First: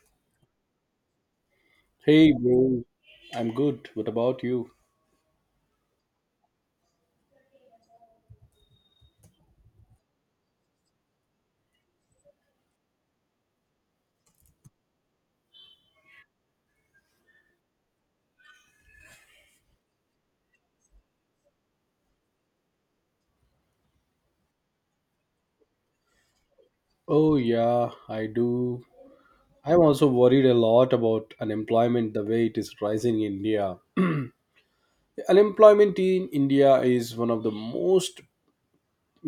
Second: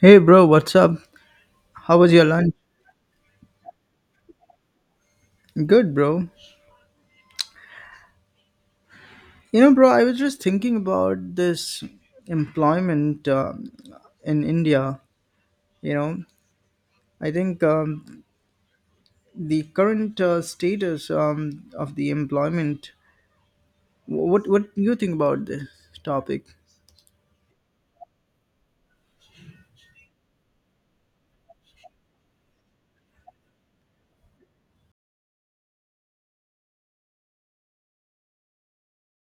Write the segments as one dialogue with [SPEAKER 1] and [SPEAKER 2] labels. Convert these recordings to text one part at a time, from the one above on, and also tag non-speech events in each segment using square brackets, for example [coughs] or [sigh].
[SPEAKER 1] Hey bro, what's up? How was your
[SPEAKER 2] Hey
[SPEAKER 1] lunch?
[SPEAKER 2] bro, I'm good. What about you?
[SPEAKER 1] Good, bro. You know, bro, I was just thinking about this employment in India. You know, I think the current status of the employment. What do you think about this topic?
[SPEAKER 2] Oh yeah, I do. I'm also worried a lot about unemployment the way it is rising in India. Unemployment in India is one of the most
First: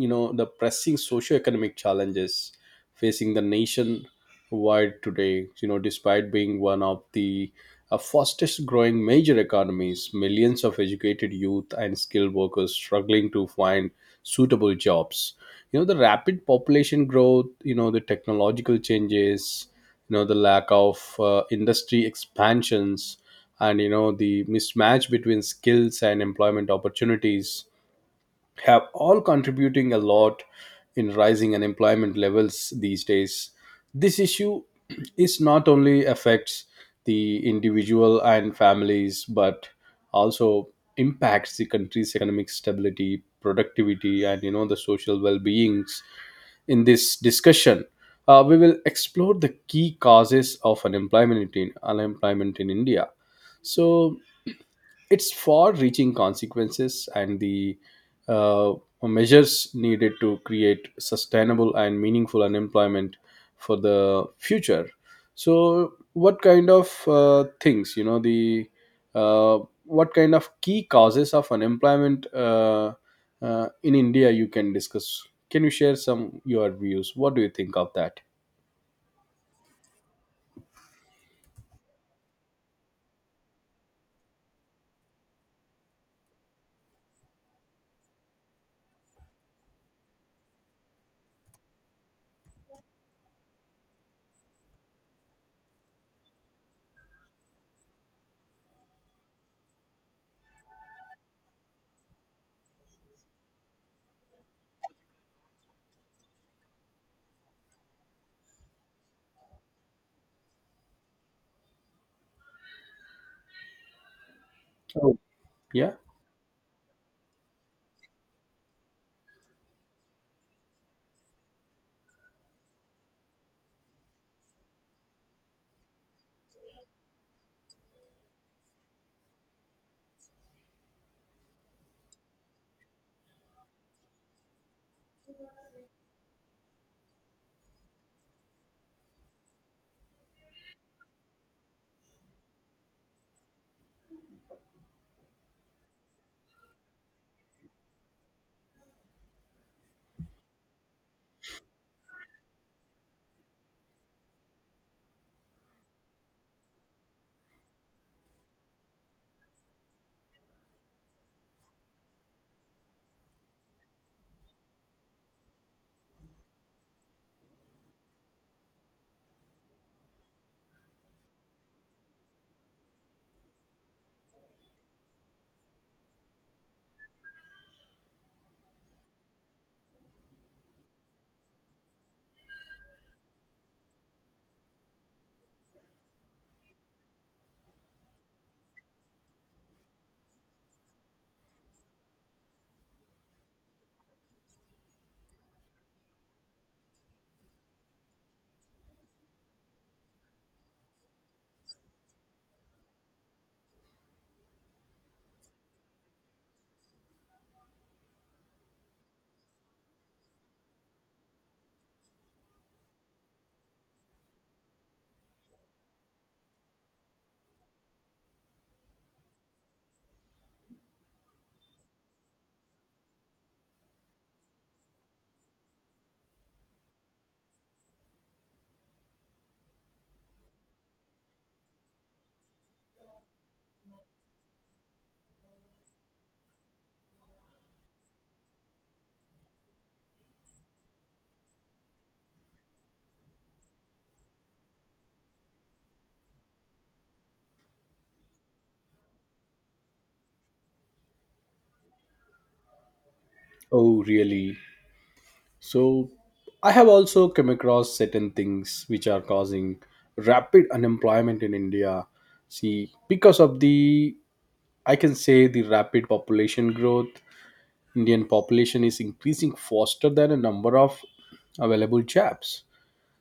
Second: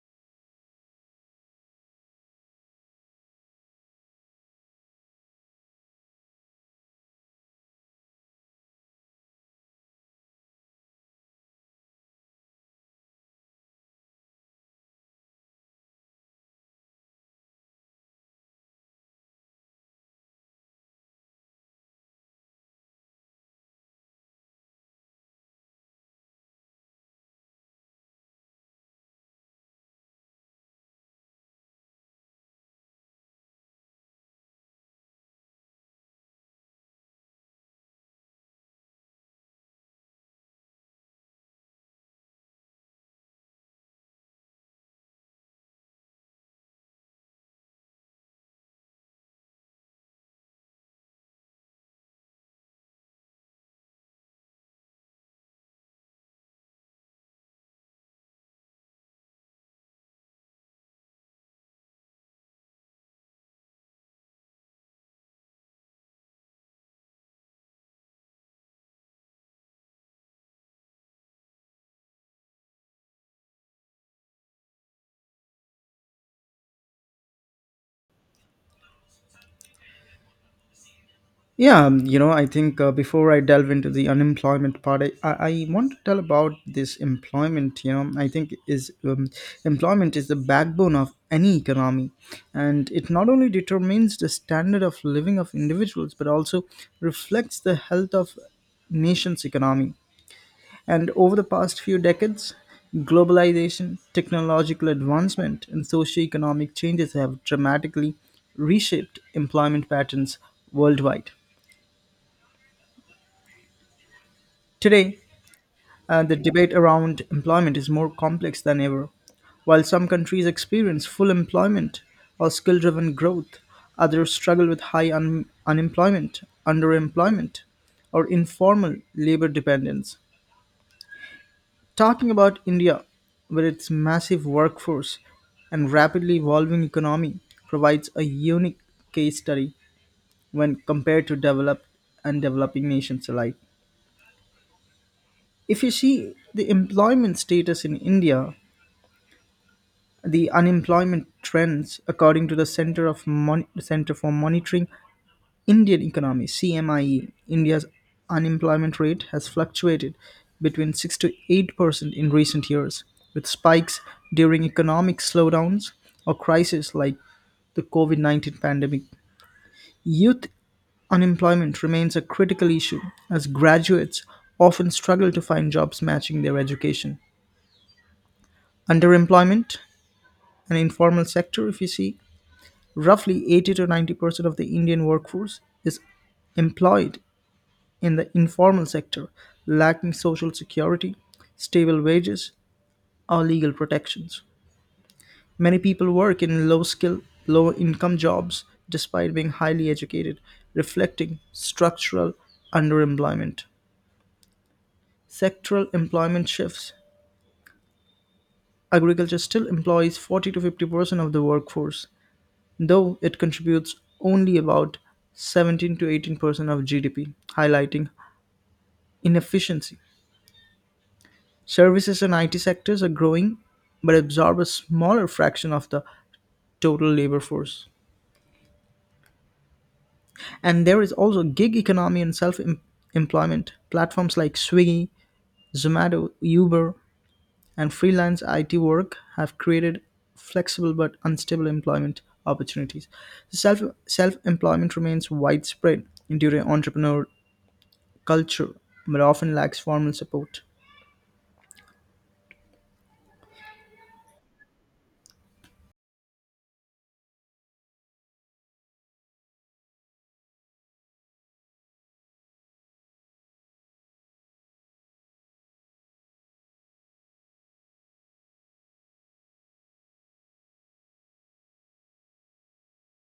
[SPEAKER 2] the pressing socioeconomic challenges facing the nation wide today, you know, despite being one of the fastest growing major economies. Millions of educated youth and skilled workers struggling to find suitable jobs, you know, the rapid population growth, you know, the technological changes, you know, the lack of industry expansions, and you know the mismatch between skills and employment opportunities have all contributing a lot in rising unemployment levels these days. This issue is not only affects the individual and families but also impacts the country's economic stability, productivity, and you know the social well-beings. In this discussion, we will explore the key causes of unemployment in india, so its far reaching consequences and the uh, measures needed to create sustainable and meaningful unemployment for the future. So what kind of things, you know, the uh, what kind of key causes of unemployment in india you can discuss? Can you share some your views? What do you think of that?
[SPEAKER 1] Yeah, you know, I think before I delve into the unemployment part, I want to tell about this employment. You know, I think is employment is the backbone of any economy, and it not only determines the standard of living of individuals, but also reflects the health of nation's economy. And over the past few decades, globalization, technological advancement, and socioeconomic changes have dramatically reshaped employment patterns worldwide.
[SPEAKER 2] Oh,
[SPEAKER 1] Today,
[SPEAKER 2] yeah.
[SPEAKER 1] and the debate around employment is more complex than ever. While some countries experience full employment or skill driven growth, others struggle with high unemployment, underemployment, or informal labor dependence. Talking about India, with its massive workforce and rapidly evolving economy, provides a unique case study when compared to developed and developing nations alike. If you see the employment status in India, the unemployment trends, according to the Center for Monitoring Indian Economy (CMIE), India's unemployment rate has fluctuated between 6% to 8% in recent years, with spikes during economic slowdowns or crises like the COVID-19 pandemic. Youth unemployment remains a critical issue as graduates often struggle to find jobs matching their education. Underemployment, and informal sector, if you see, roughly 80 to 90% of the Indian workforce is employed in the informal sector, lacking social security, stable wages, or legal protections. Many people work in low skill, low income jobs despite being highly educated, reflecting structural underemployment. Sectoral employment shifts. Agriculture still employs 40 to 50% of the workforce, though it contributes only about 17 to 18% of GDP, highlighting inefficiency. Services and IT sectors are growing but absorb a smaller fraction of the total labor force. And there is also gig economy and employment. Platforms like Swiggy, Zomato, Uber, and freelance IT work have created flexible but unstable employment opportunities. Self self employment remains widespread due to entrepreneur culture, but often lacks formal support.
[SPEAKER 2] Oh, really? So I have also come across certain things which are causing rapid unemployment in India. See, because of the, I can say the rapid population growth, Indian population is increasing faster than a number of available jobs,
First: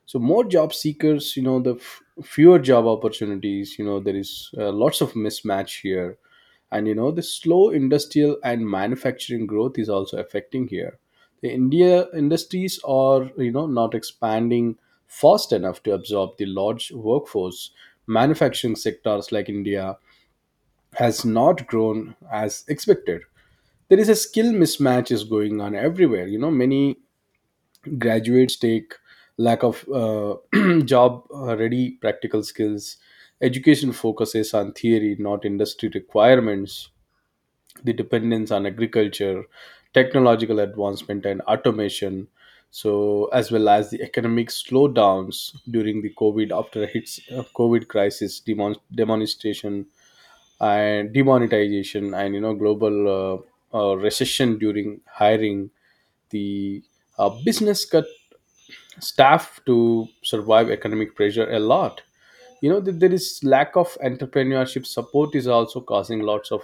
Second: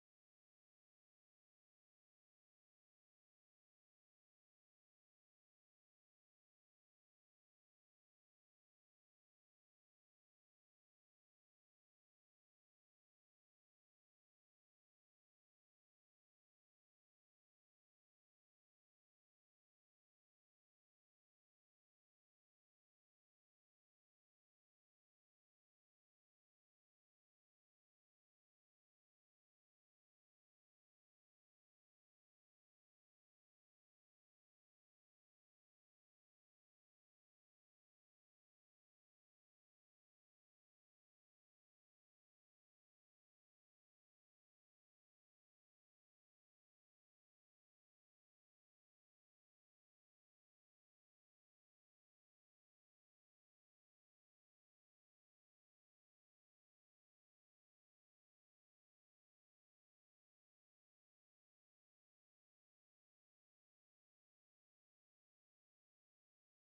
[SPEAKER 2] so more job seekers, you know, fewer job opportunities, you know there is lots of mismatch here. And you know the slow industrial and manufacturing growth is also affecting here. The india industries are, you know, not expanding fast enough to absorb the large workforce. Manufacturing sectors like india has not grown as expected. There is a skill mismatch is going on everywhere. You know, many graduates take lack of [clears throat] job ready practical skills. Education focuses on theory not industry requirements. The dependence on agriculture, technological advancement, and automation, so as well as the economic slowdowns during the covid after hits, covid crisis, demonstration and demonetization, and you know global recession during hiring, the business cut staff to survive economic pressure a lot. You know that there is lack of entrepreneurship support is also causing lots of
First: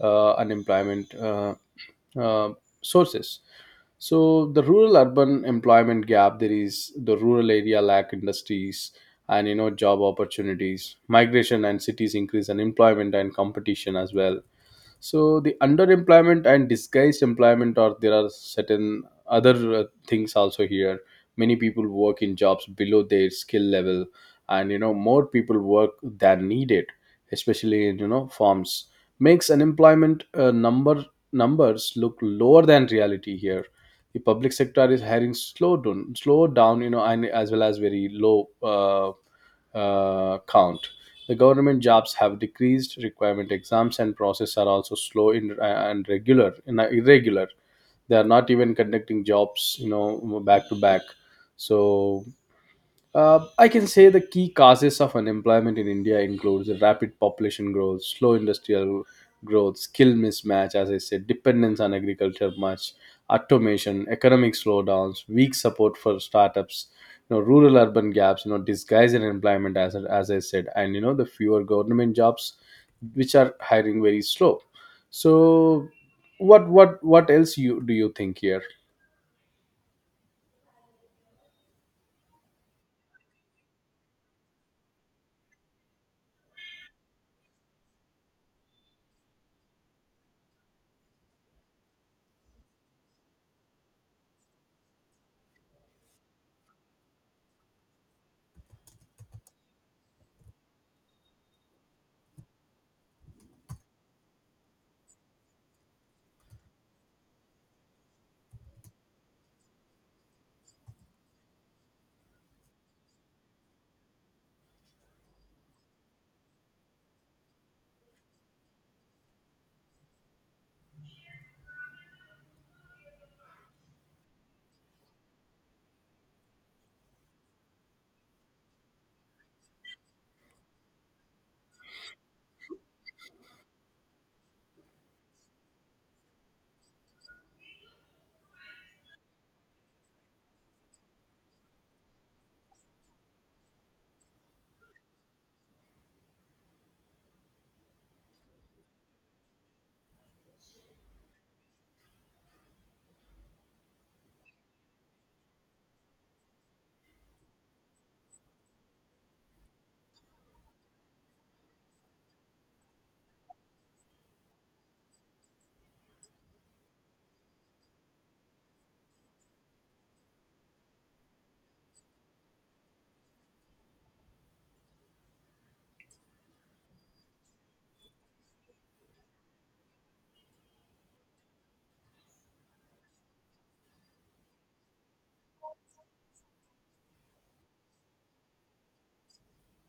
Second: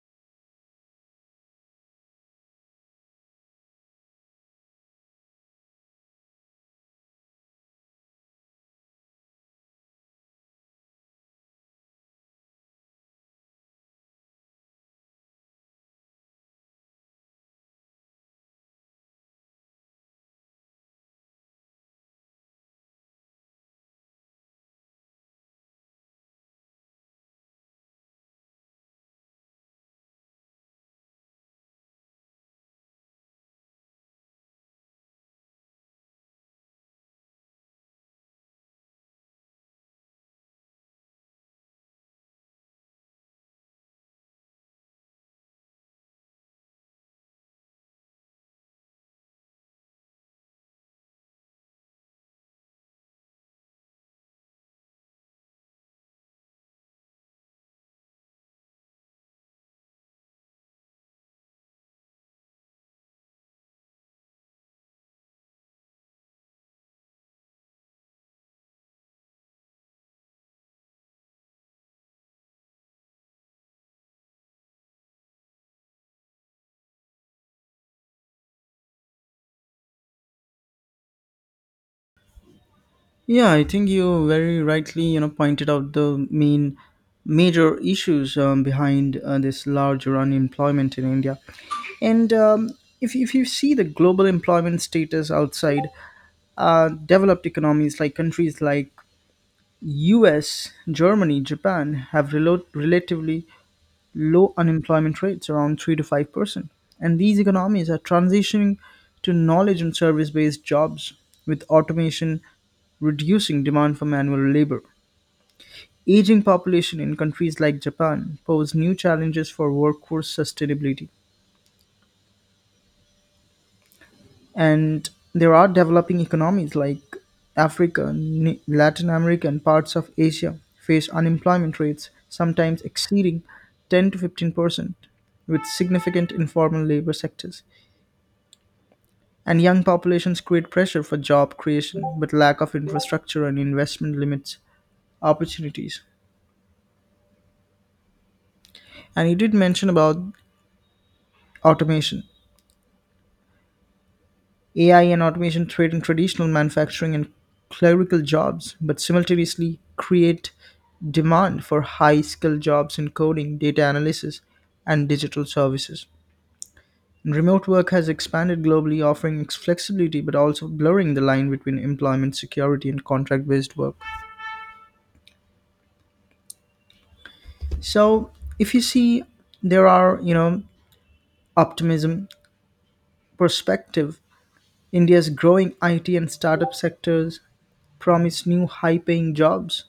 [SPEAKER 2] unemployment uh, sources. So the rural urban employment gap, there is the rural area lack industries and you know job opportunities. Migration and cities increase unemployment and competition as well. So the underemployment and disguised employment, or there are certain other things also here. Many people work in jobs below their skill level, and you know more people work than needed, especially in, you know, farms, makes unemployment numbers look lower than reality here. The public sector is hiring slow down, you know, and as well as very low count. The government jobs have decreased, requirement exams and process are also slow in, and regular and irregular. They are not even conducting jobs, you know, back to back. So I can say the key causes of unemployment in India includes rapid population growth, slow industrial growth, skill mismatch, as I said, dependence on agriculture much, automation, economic slowdowns, weak support for startups, you know, rural urban gaps, you know, disguise unemployment as I said, and you know the fewer government jobs which are hiring very slow. So what else you do you think here?
[SPEAKER 1] Yeah, I think you very rightly, you know, pointed out the main major issues behind this larger unemployment in India. And if you see the global employment status outside developed economies like countries like US, Germany, Japan have relatively low unemployment rates around 3 to 5%, and these economies are transitioning to knowledge and service based jobs, with automation reducing demand for manual labor. Aging population in countries like Japan pose new challenges for workforce sustainability, and there are developing economies like Africa, Latin America, and parts of Asia face unemployment rates sometimes exceeding 10 to 15% with significant informal labor sectors. And young populations create pressure for job creation, but lack of infrastructure and investment limits opportunities. And you did mention about automation. AI and automation threaten traditional manufacturing and clerical jobs, but simultaneously create demand for high skilled jobs in coding, data analysis, and digital services. And remote work has expanded globally, offering flexibility but also blurring the line between employment security and contract based work. So if you see, there are you know optimism perspective. India's growing IT and startup sectors promise new high-paying jobs.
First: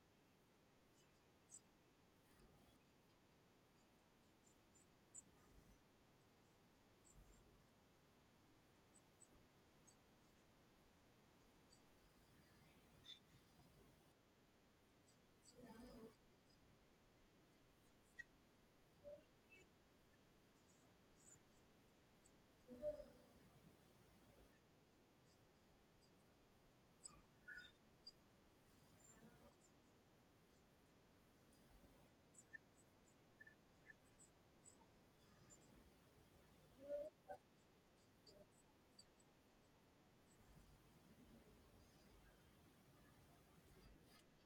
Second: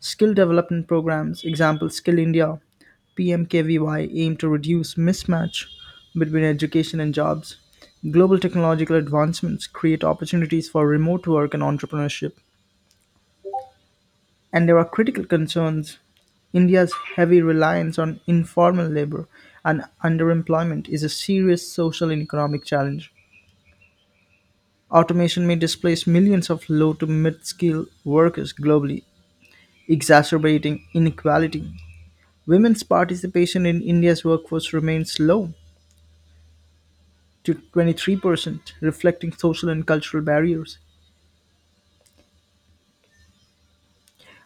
[SPEAKER 1] Skill development programs, example Skill India, PMKVY aim to reduce mismatch between education and jobs. Global technological advancements create opportunities for remote work and entrepreneurship. And there are critical concerns. India's heavy reliance on informal labor and underemployment is a serious social and economic challenge. Automation may displace millions of low to mid skilled workers globally, exacerbating inequality. Women's participation in India's workforce remains low to 23%, reflecting social and cultural barriers.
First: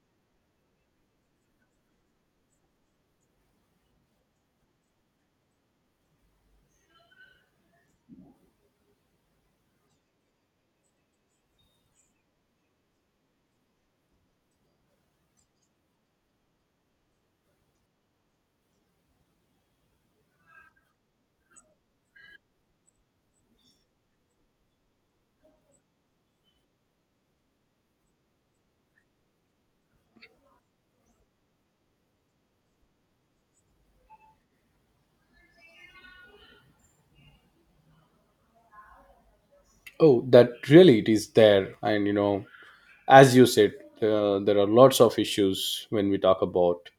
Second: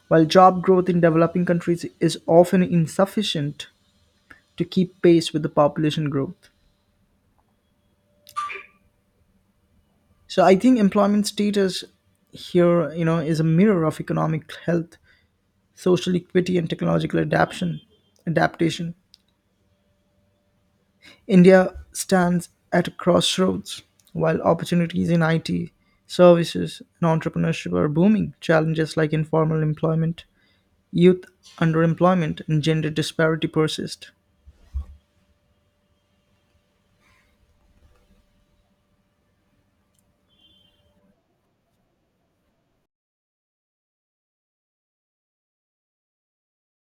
[SPEAKER 1] While job growth in developing countries is often insufficient to keep pace with the population growth. So I think employment status here, you know, is a mirror of economic health, social equity, and technological adaptation. Adaptation. India stands at a crossroads while opportunities in IT, services, and entrepreneurship are booming. Challenges like informal employment, youth underemployment, and gender disparity persist.
[SPEAKER 2] Oh, that really it is there, and you know as you said, there are lots of issues when we talk about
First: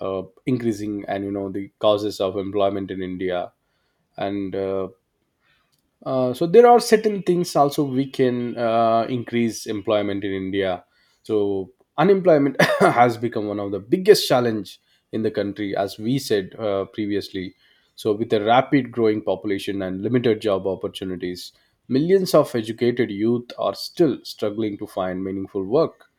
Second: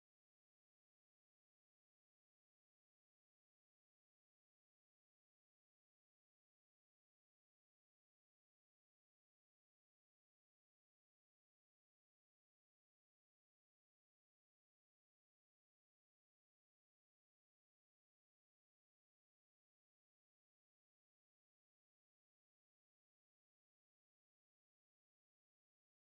[SPEAKER 2] increasing and you know the causes of employment in india. And so there are certain things also we can increase employment in india. So unemployment [coughs] has become one of the biggest challenge in the country, as we said previously. So with a rapid growing population and limited job opportunities, millions of educated youth are still struggling to find meaningful work.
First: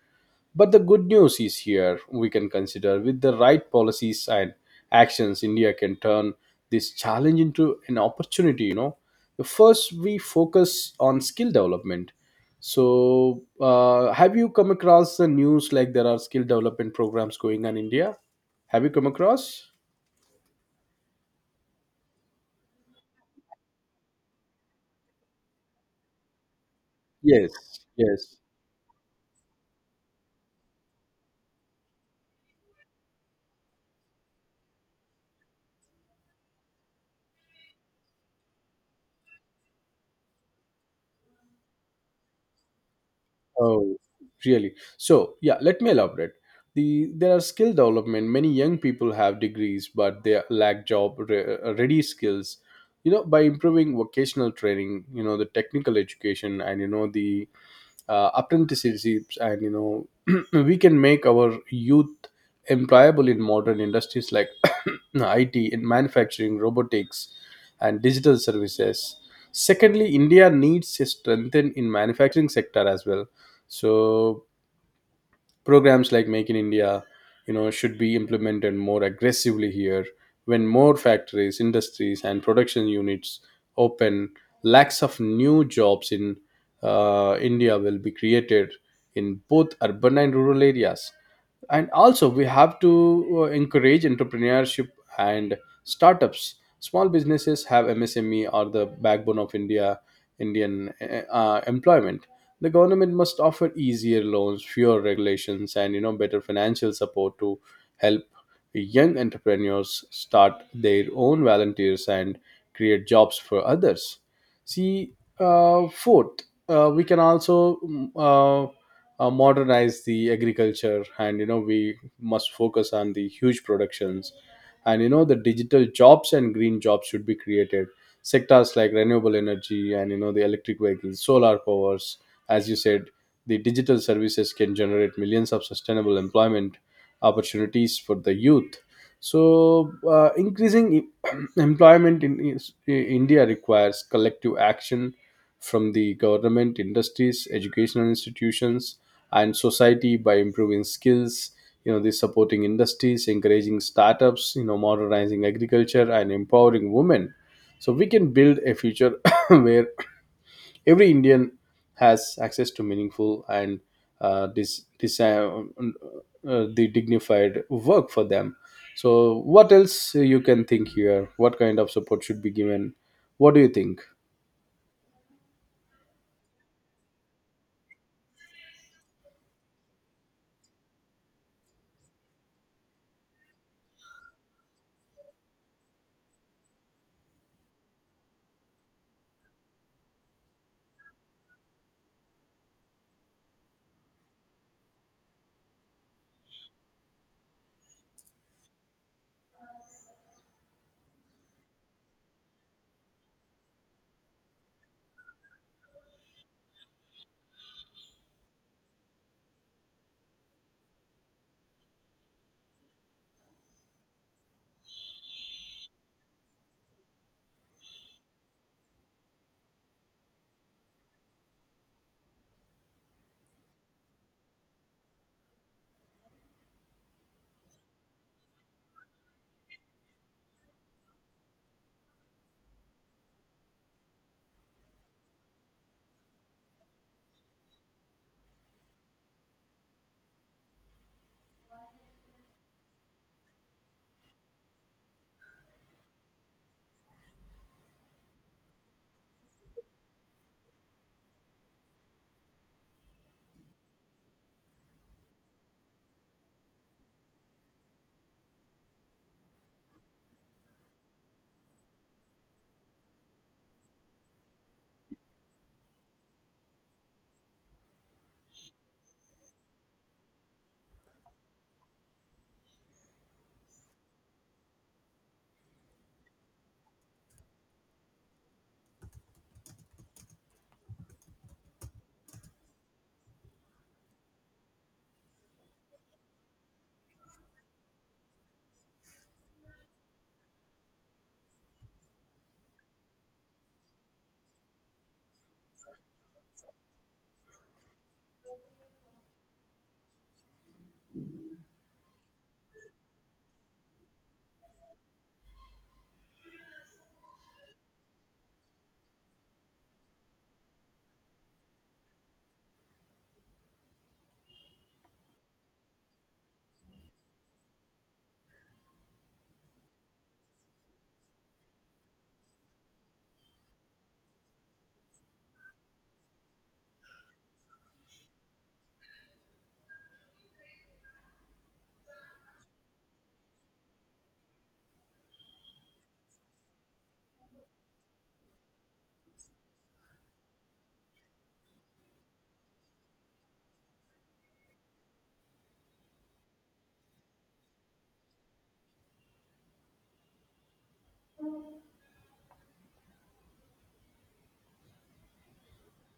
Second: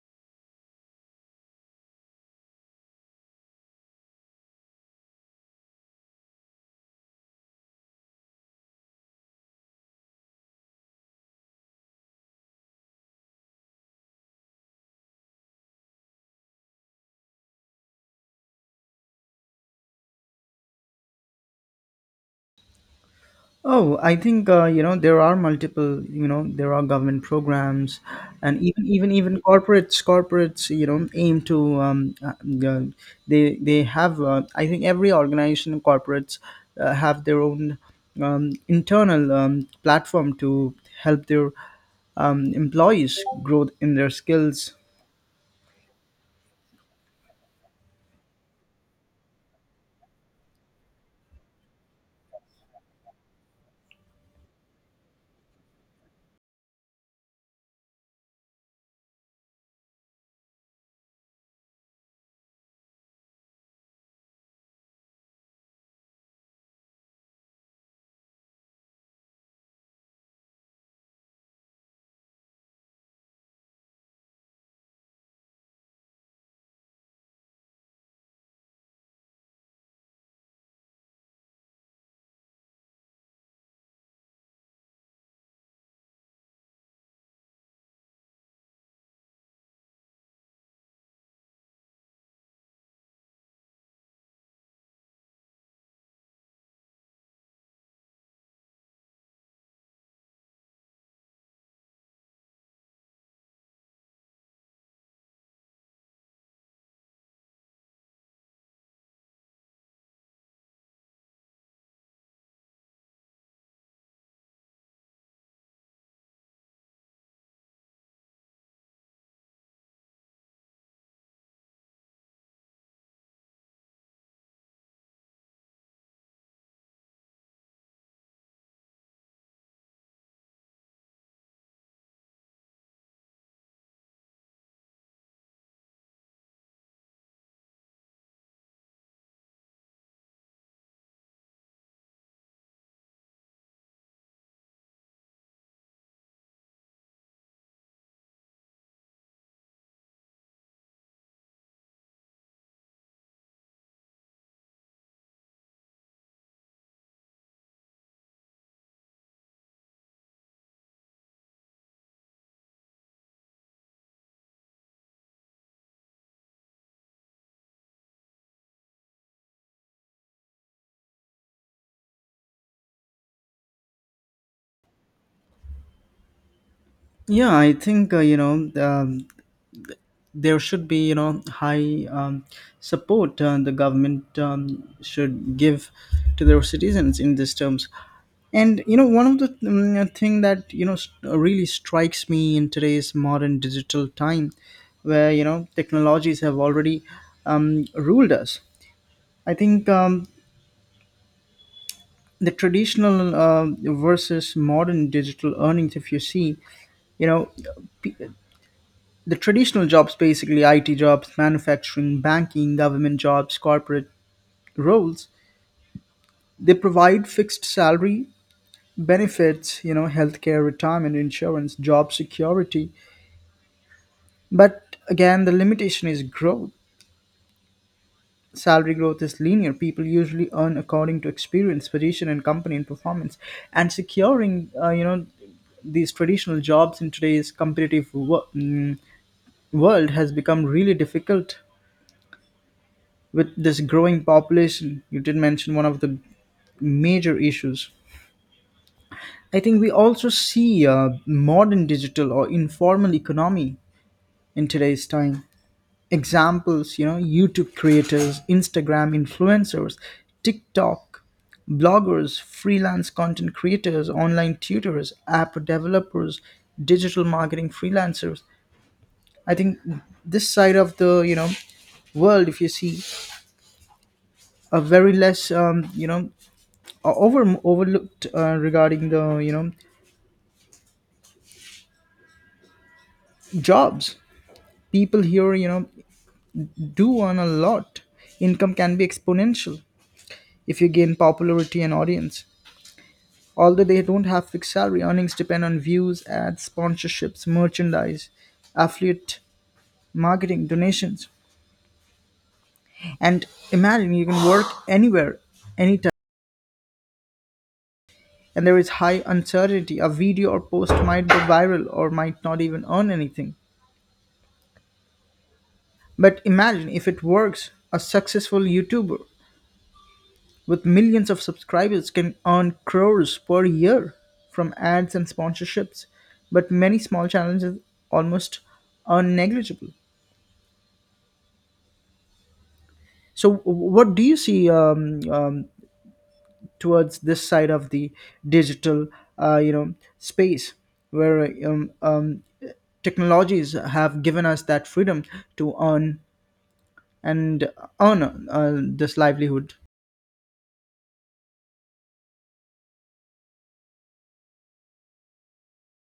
[SPEAKER 2] But the good news is here, we can consider with the right policies and actions, India can turn this challenge into an opportunity. You know, first we focus on skill development. So, have you come across the news like there are skill development programs going on in India? Have you come across?
[SPEAKER 1] Oh, I think you know there are multiple. You know there are government
[SPEAKER 2] Yes,
[SPEAKER 1] programs,
[SPEAKER 2] yes.
[SPEAKER 1] and even corporates you know aim to uh, they have. I think every organization and corporates have their own internal platform to help their employees grow in
[SPEAKER 2] Oh,
[SPEAKER 1] their
[SPEAKER 2] really?
[SPEAKER 1] skills.
[SPEAKER 2] So, yeah, let me elaborate. There are skill development. Many young people have degrees, but they lack ready skills. You know, by improving vocational training, you know, the technical education, and you know the apprenticeships, and you know [clears throat] we can make our youth employable in modern industries like [clears throat] IT in manufacturing, robotics, and digital services. Secondly, India needs a strengthen in manufacturing sector as well. So programs like make in india, you know, should be implemented more aggressively here. When more factories, industries, and production units open, lacks of new jobs in india will be created in both urban and rural areas. And also we have to encourage entrepreneurship and startups. Small businesses have msme are the backbone of india, indian employment. The government must offer easier loans, fewer regulations, and you know better financial support to help young entrepreneurs start their own volunteers and create jobs for others. See, fourth, we can also modernize the agriculture, and you know we must focus on the huge productions. And you know the digital jobs and green jobs should be created. Sectors like renewable energy, and you know the electric vehicles, solar powers, as you said, the digital services can generate millions of sustainable employment opportunities for the youth. So increasing [clears throat] employment in india requires collective action from the government, industries, educational institutions, and society, by improving skills, you know, this supporting industries, encouraging startups, you know, modernizing agriculture, and empowering women. So we can build a future [coughs] where every indian has access to meaningful and this this the dignified work for them. So what else you can think here? What kind of support should be given? What do you think?
[SPEAKER 1] Yeah, I think you know there should be you know high support the government should give to their citizens in these terms, and you know one of the thing that you know really strikes me in today's modern digital time, where you know technologies have already ruled us. I think the traditional versus modern digital earnings, if you see, you know, p- the traditional jobs, basically IT jobs, manufacturing, banking, government jobs, corporate roles, they provide fixed salary, benefits, you know, healthcare, retirement, insurance, job security. But again, the limitation is growth. Salary growth is linear. People usually earn according to experience, position, and company and performance. And securing, you know, these traditional jobs in today's competitive world has become really difficult with this growing population, you did mention one of the major issues. I think we also see a modern digital or informal economy in today's time. Examples, you know, YouTube creators, Instagram influencers, TikTok bloggers, freelance content creators, online tutors, app developers, digital marketing freelancers. I think this side of the, you know, world, if you see, are very less, you know, overlooked regarding the you know jobs. People here you know do earn a lot. Income can be exponential if you gain popularity and audience, although they don't have fixed salary. Earnings depend on views, ads, sponsorships, merchandise, affiliate marketing, donations. And imagine, you can work anywhere, anytime, and there is high uncertainty. A video or post might go viral or might not even earn anything. But imagine if it works, a successful YouTuber with millions of subscribers can earn crores per year from ads and sponsorships. But many small challenges almost are negligible. So, what do you see towards this side of the digital, you know, space where technologies have given us that freedom to earn and earn this livelihood?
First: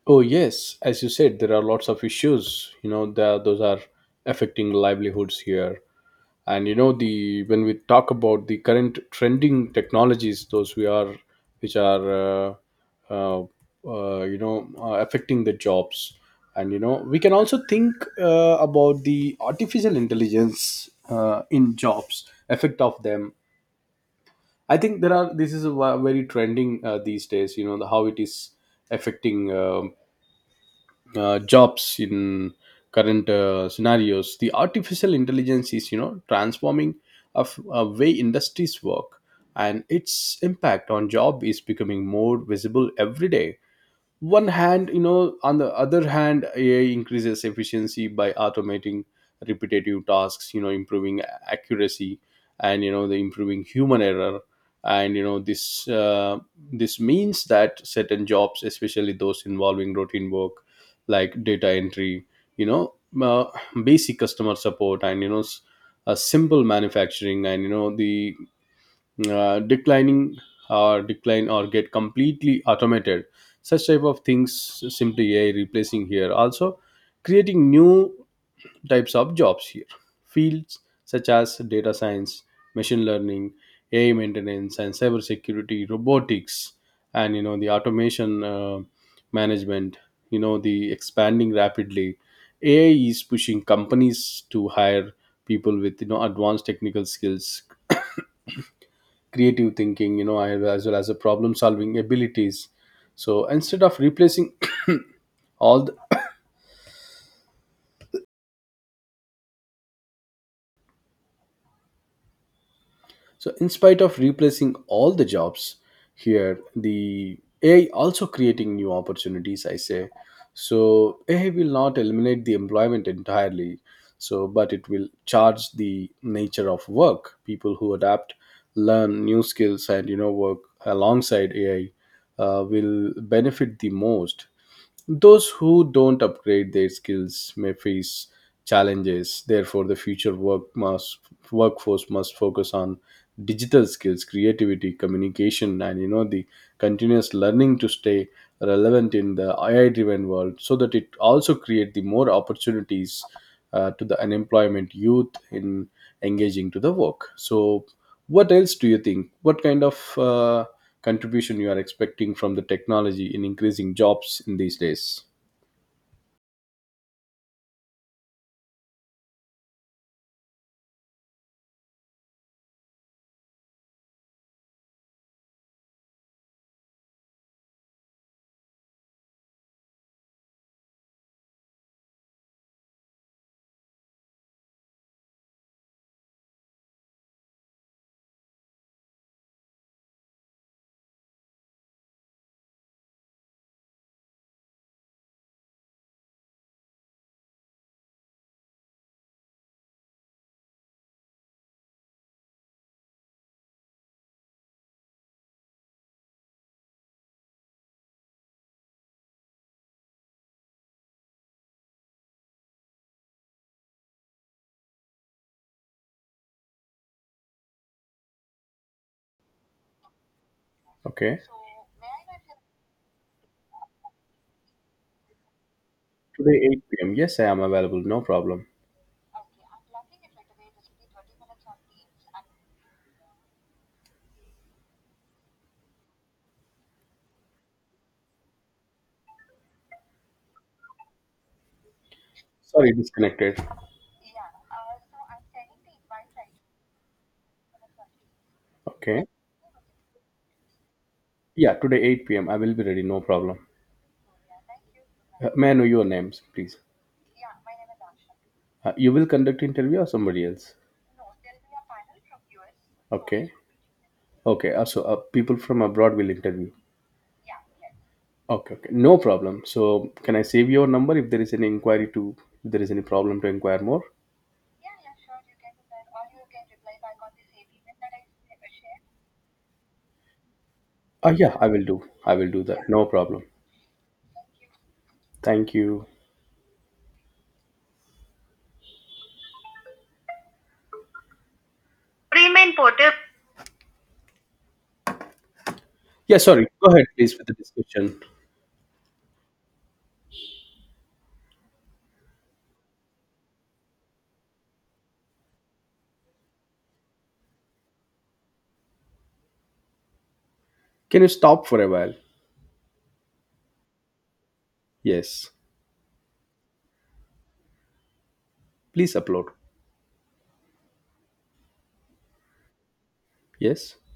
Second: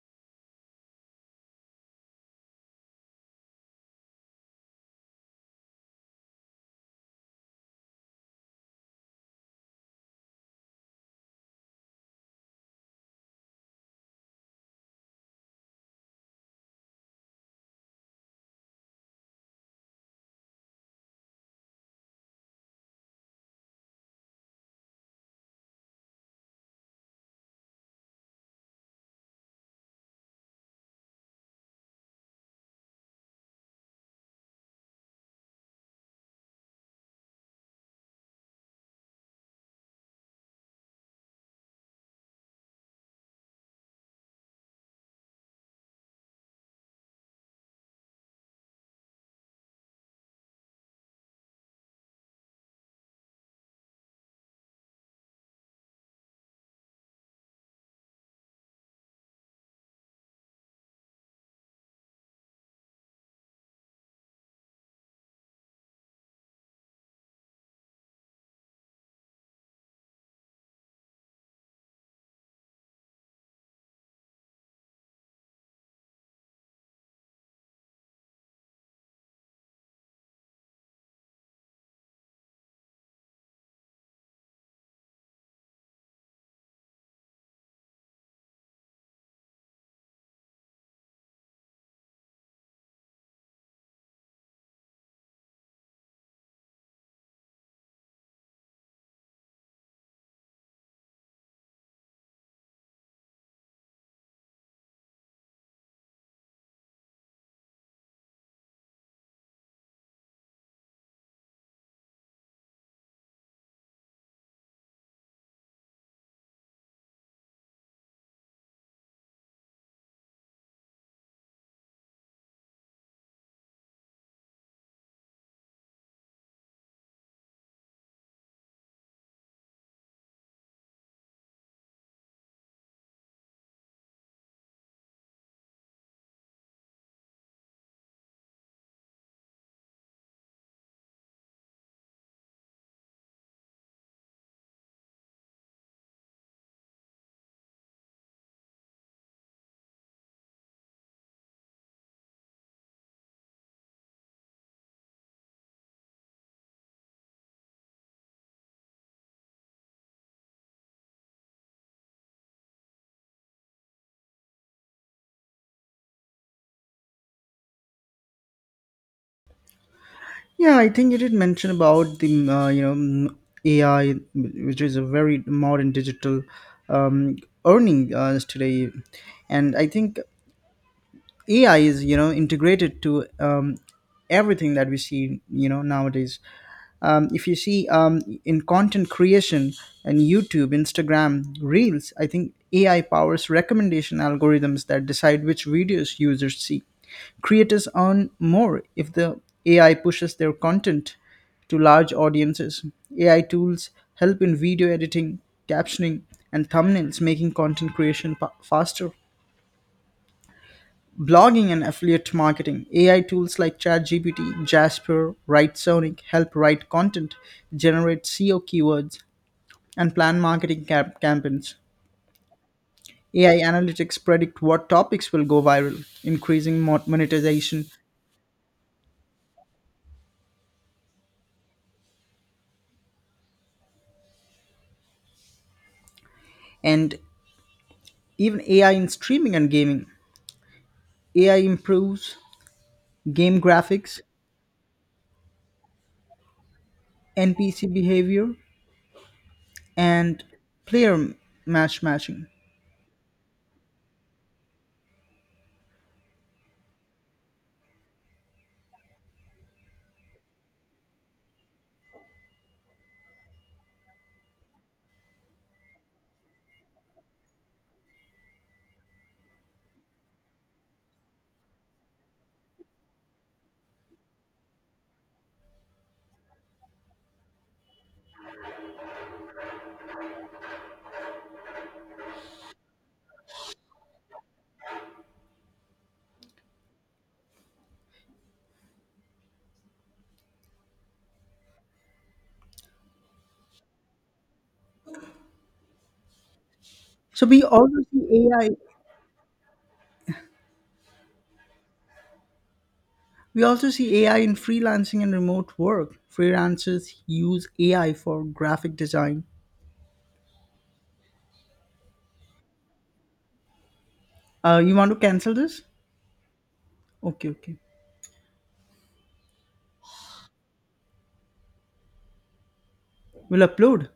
[SPEAKER 2] Oh yes, as you said, there are lots of issues. You know, the, those are affecting livelihoods here. And you know, the when we talk about the current trending technologies, those we are, which are, uh, you know, affecting the jobs. And you know, we can also think about the artificial intelligence in jobs, effect of them. I think there are. This is a very trending these days. You know, the, how it is affecting jobs in current scenarios. The artificial intelligence is, you know, transforming of a way industries work, and its impact on job is becoming more visible every day. One hand, you know, on the other hand, ai increases efficiency by automating repetitive tasks, you know, improving accuracy and you know the improving human error. And you know this means that certain jobs, especially those involving routine work like data entry, you know, uh, basic customer support, and you know simple manufacturing, and you know the declining or decline or get completely automated. Such type of things, simply ai replacing here, also creating new types of jobs here. Fields such as data science, machine learning, ai maintenance, and cyber security, robotics, and you know the automation management, you know, the expanding rapidly. Ai is pushing companies to hire people with, you know, advanced technical skills, creative thinking, you know, as well as the problem solving abilities. So instead of replacing [coughs] [clears throat] all the, so in spite of replacing all the jobs here, the ai also creating new opportunities, I say. So ai will not eliminate the employment entirely. So but it will charge the nature of work. People who adapt, learn new skills, and you know work alongside ai will benefit the most. Those who don't upgrade their skills may face challenges. Therefore, the workforce must focus on digital skills, creativity, communication, and you know the continuous learning to stay relevant in the AI driven world, so that it also create the more opportunities to the unemployment youth in engaging to the work. So what else do you think? What kind of contribution you are expecting from the technology in increasing jobs in these days?
[SPEAKER 1] Yeah, I think you did mention about the you know AI, which is a very modern digital um, earning today, and I think AI is you know integrated to everything that we see you know nowadays. If you see in content creation and YouTube, Instagram Reels, I think AI powers recommendation algorithms that decide which videos users see. Creators earn more if the AI pushes their content to large audiences. AI tools help in video editing, captioning, and thumbnails, making content creation faster. Blogging and affiliate marketing. AI tools like ChatGPT, Jasper, WriteSonic help write content, generate SEO keywords, and plan marketing
[SPEAKER 2] Okay,
[SPEAKER 1] campaigns. AI analytics predict what topics will go viral,
[SPEAKER 2] today
[SPEAKER 1] increasing
[SPEAKER 2] 8 p.m, yes, I am
[SPEAKER 1] monetization,
[SPEAKER 2] available, no problem.
[SPEAKER 1] and even AI in streaming and gaming. AI improves
[SPEAKER 2] Sorry, disconnected.
[SPEAKER 1] game graphics, NPC behavior,
[SPEAKER 2] Okay,
[SPEAKER 1] and player
[SPEAKER 2] yeah, today 8
[SPEAKER 1] matching.
[SPEAKER 2] p.m I will be ready, no problem. May I know your names, please? You will conduct interview or somebody else? Okay. Okay. So people from abroad will interview. Okay. Okay. No problem. So can I save your number if there is any inquiry to, if there is any problem to inquire more? Yeah, I will do. I will do that. No problem. Thank you. Pre-main portal. Yeah, sorry. Go ahead, please,
[SPEAKER 1] So
[SPEAKER 2] with the
[SPEAKER 1] we also
[SPEAKER 2] discussion.
[SPEAKER 1] see AI. We also see AI in freelancing and remote work. Freelancers use AI for graphic design.
[SPEAKER 2] Can you stop for a while?
[SPEAKER 1] You want to
[SPEAKER 2] Yes.
[SPEAKER 1] cancel this? Okay, okay.
[SPEAKER 2] Please upload.
[SPEAKER 1] We'll
[SPEAKER 2] Yes.
[SPEAKER 1] upload.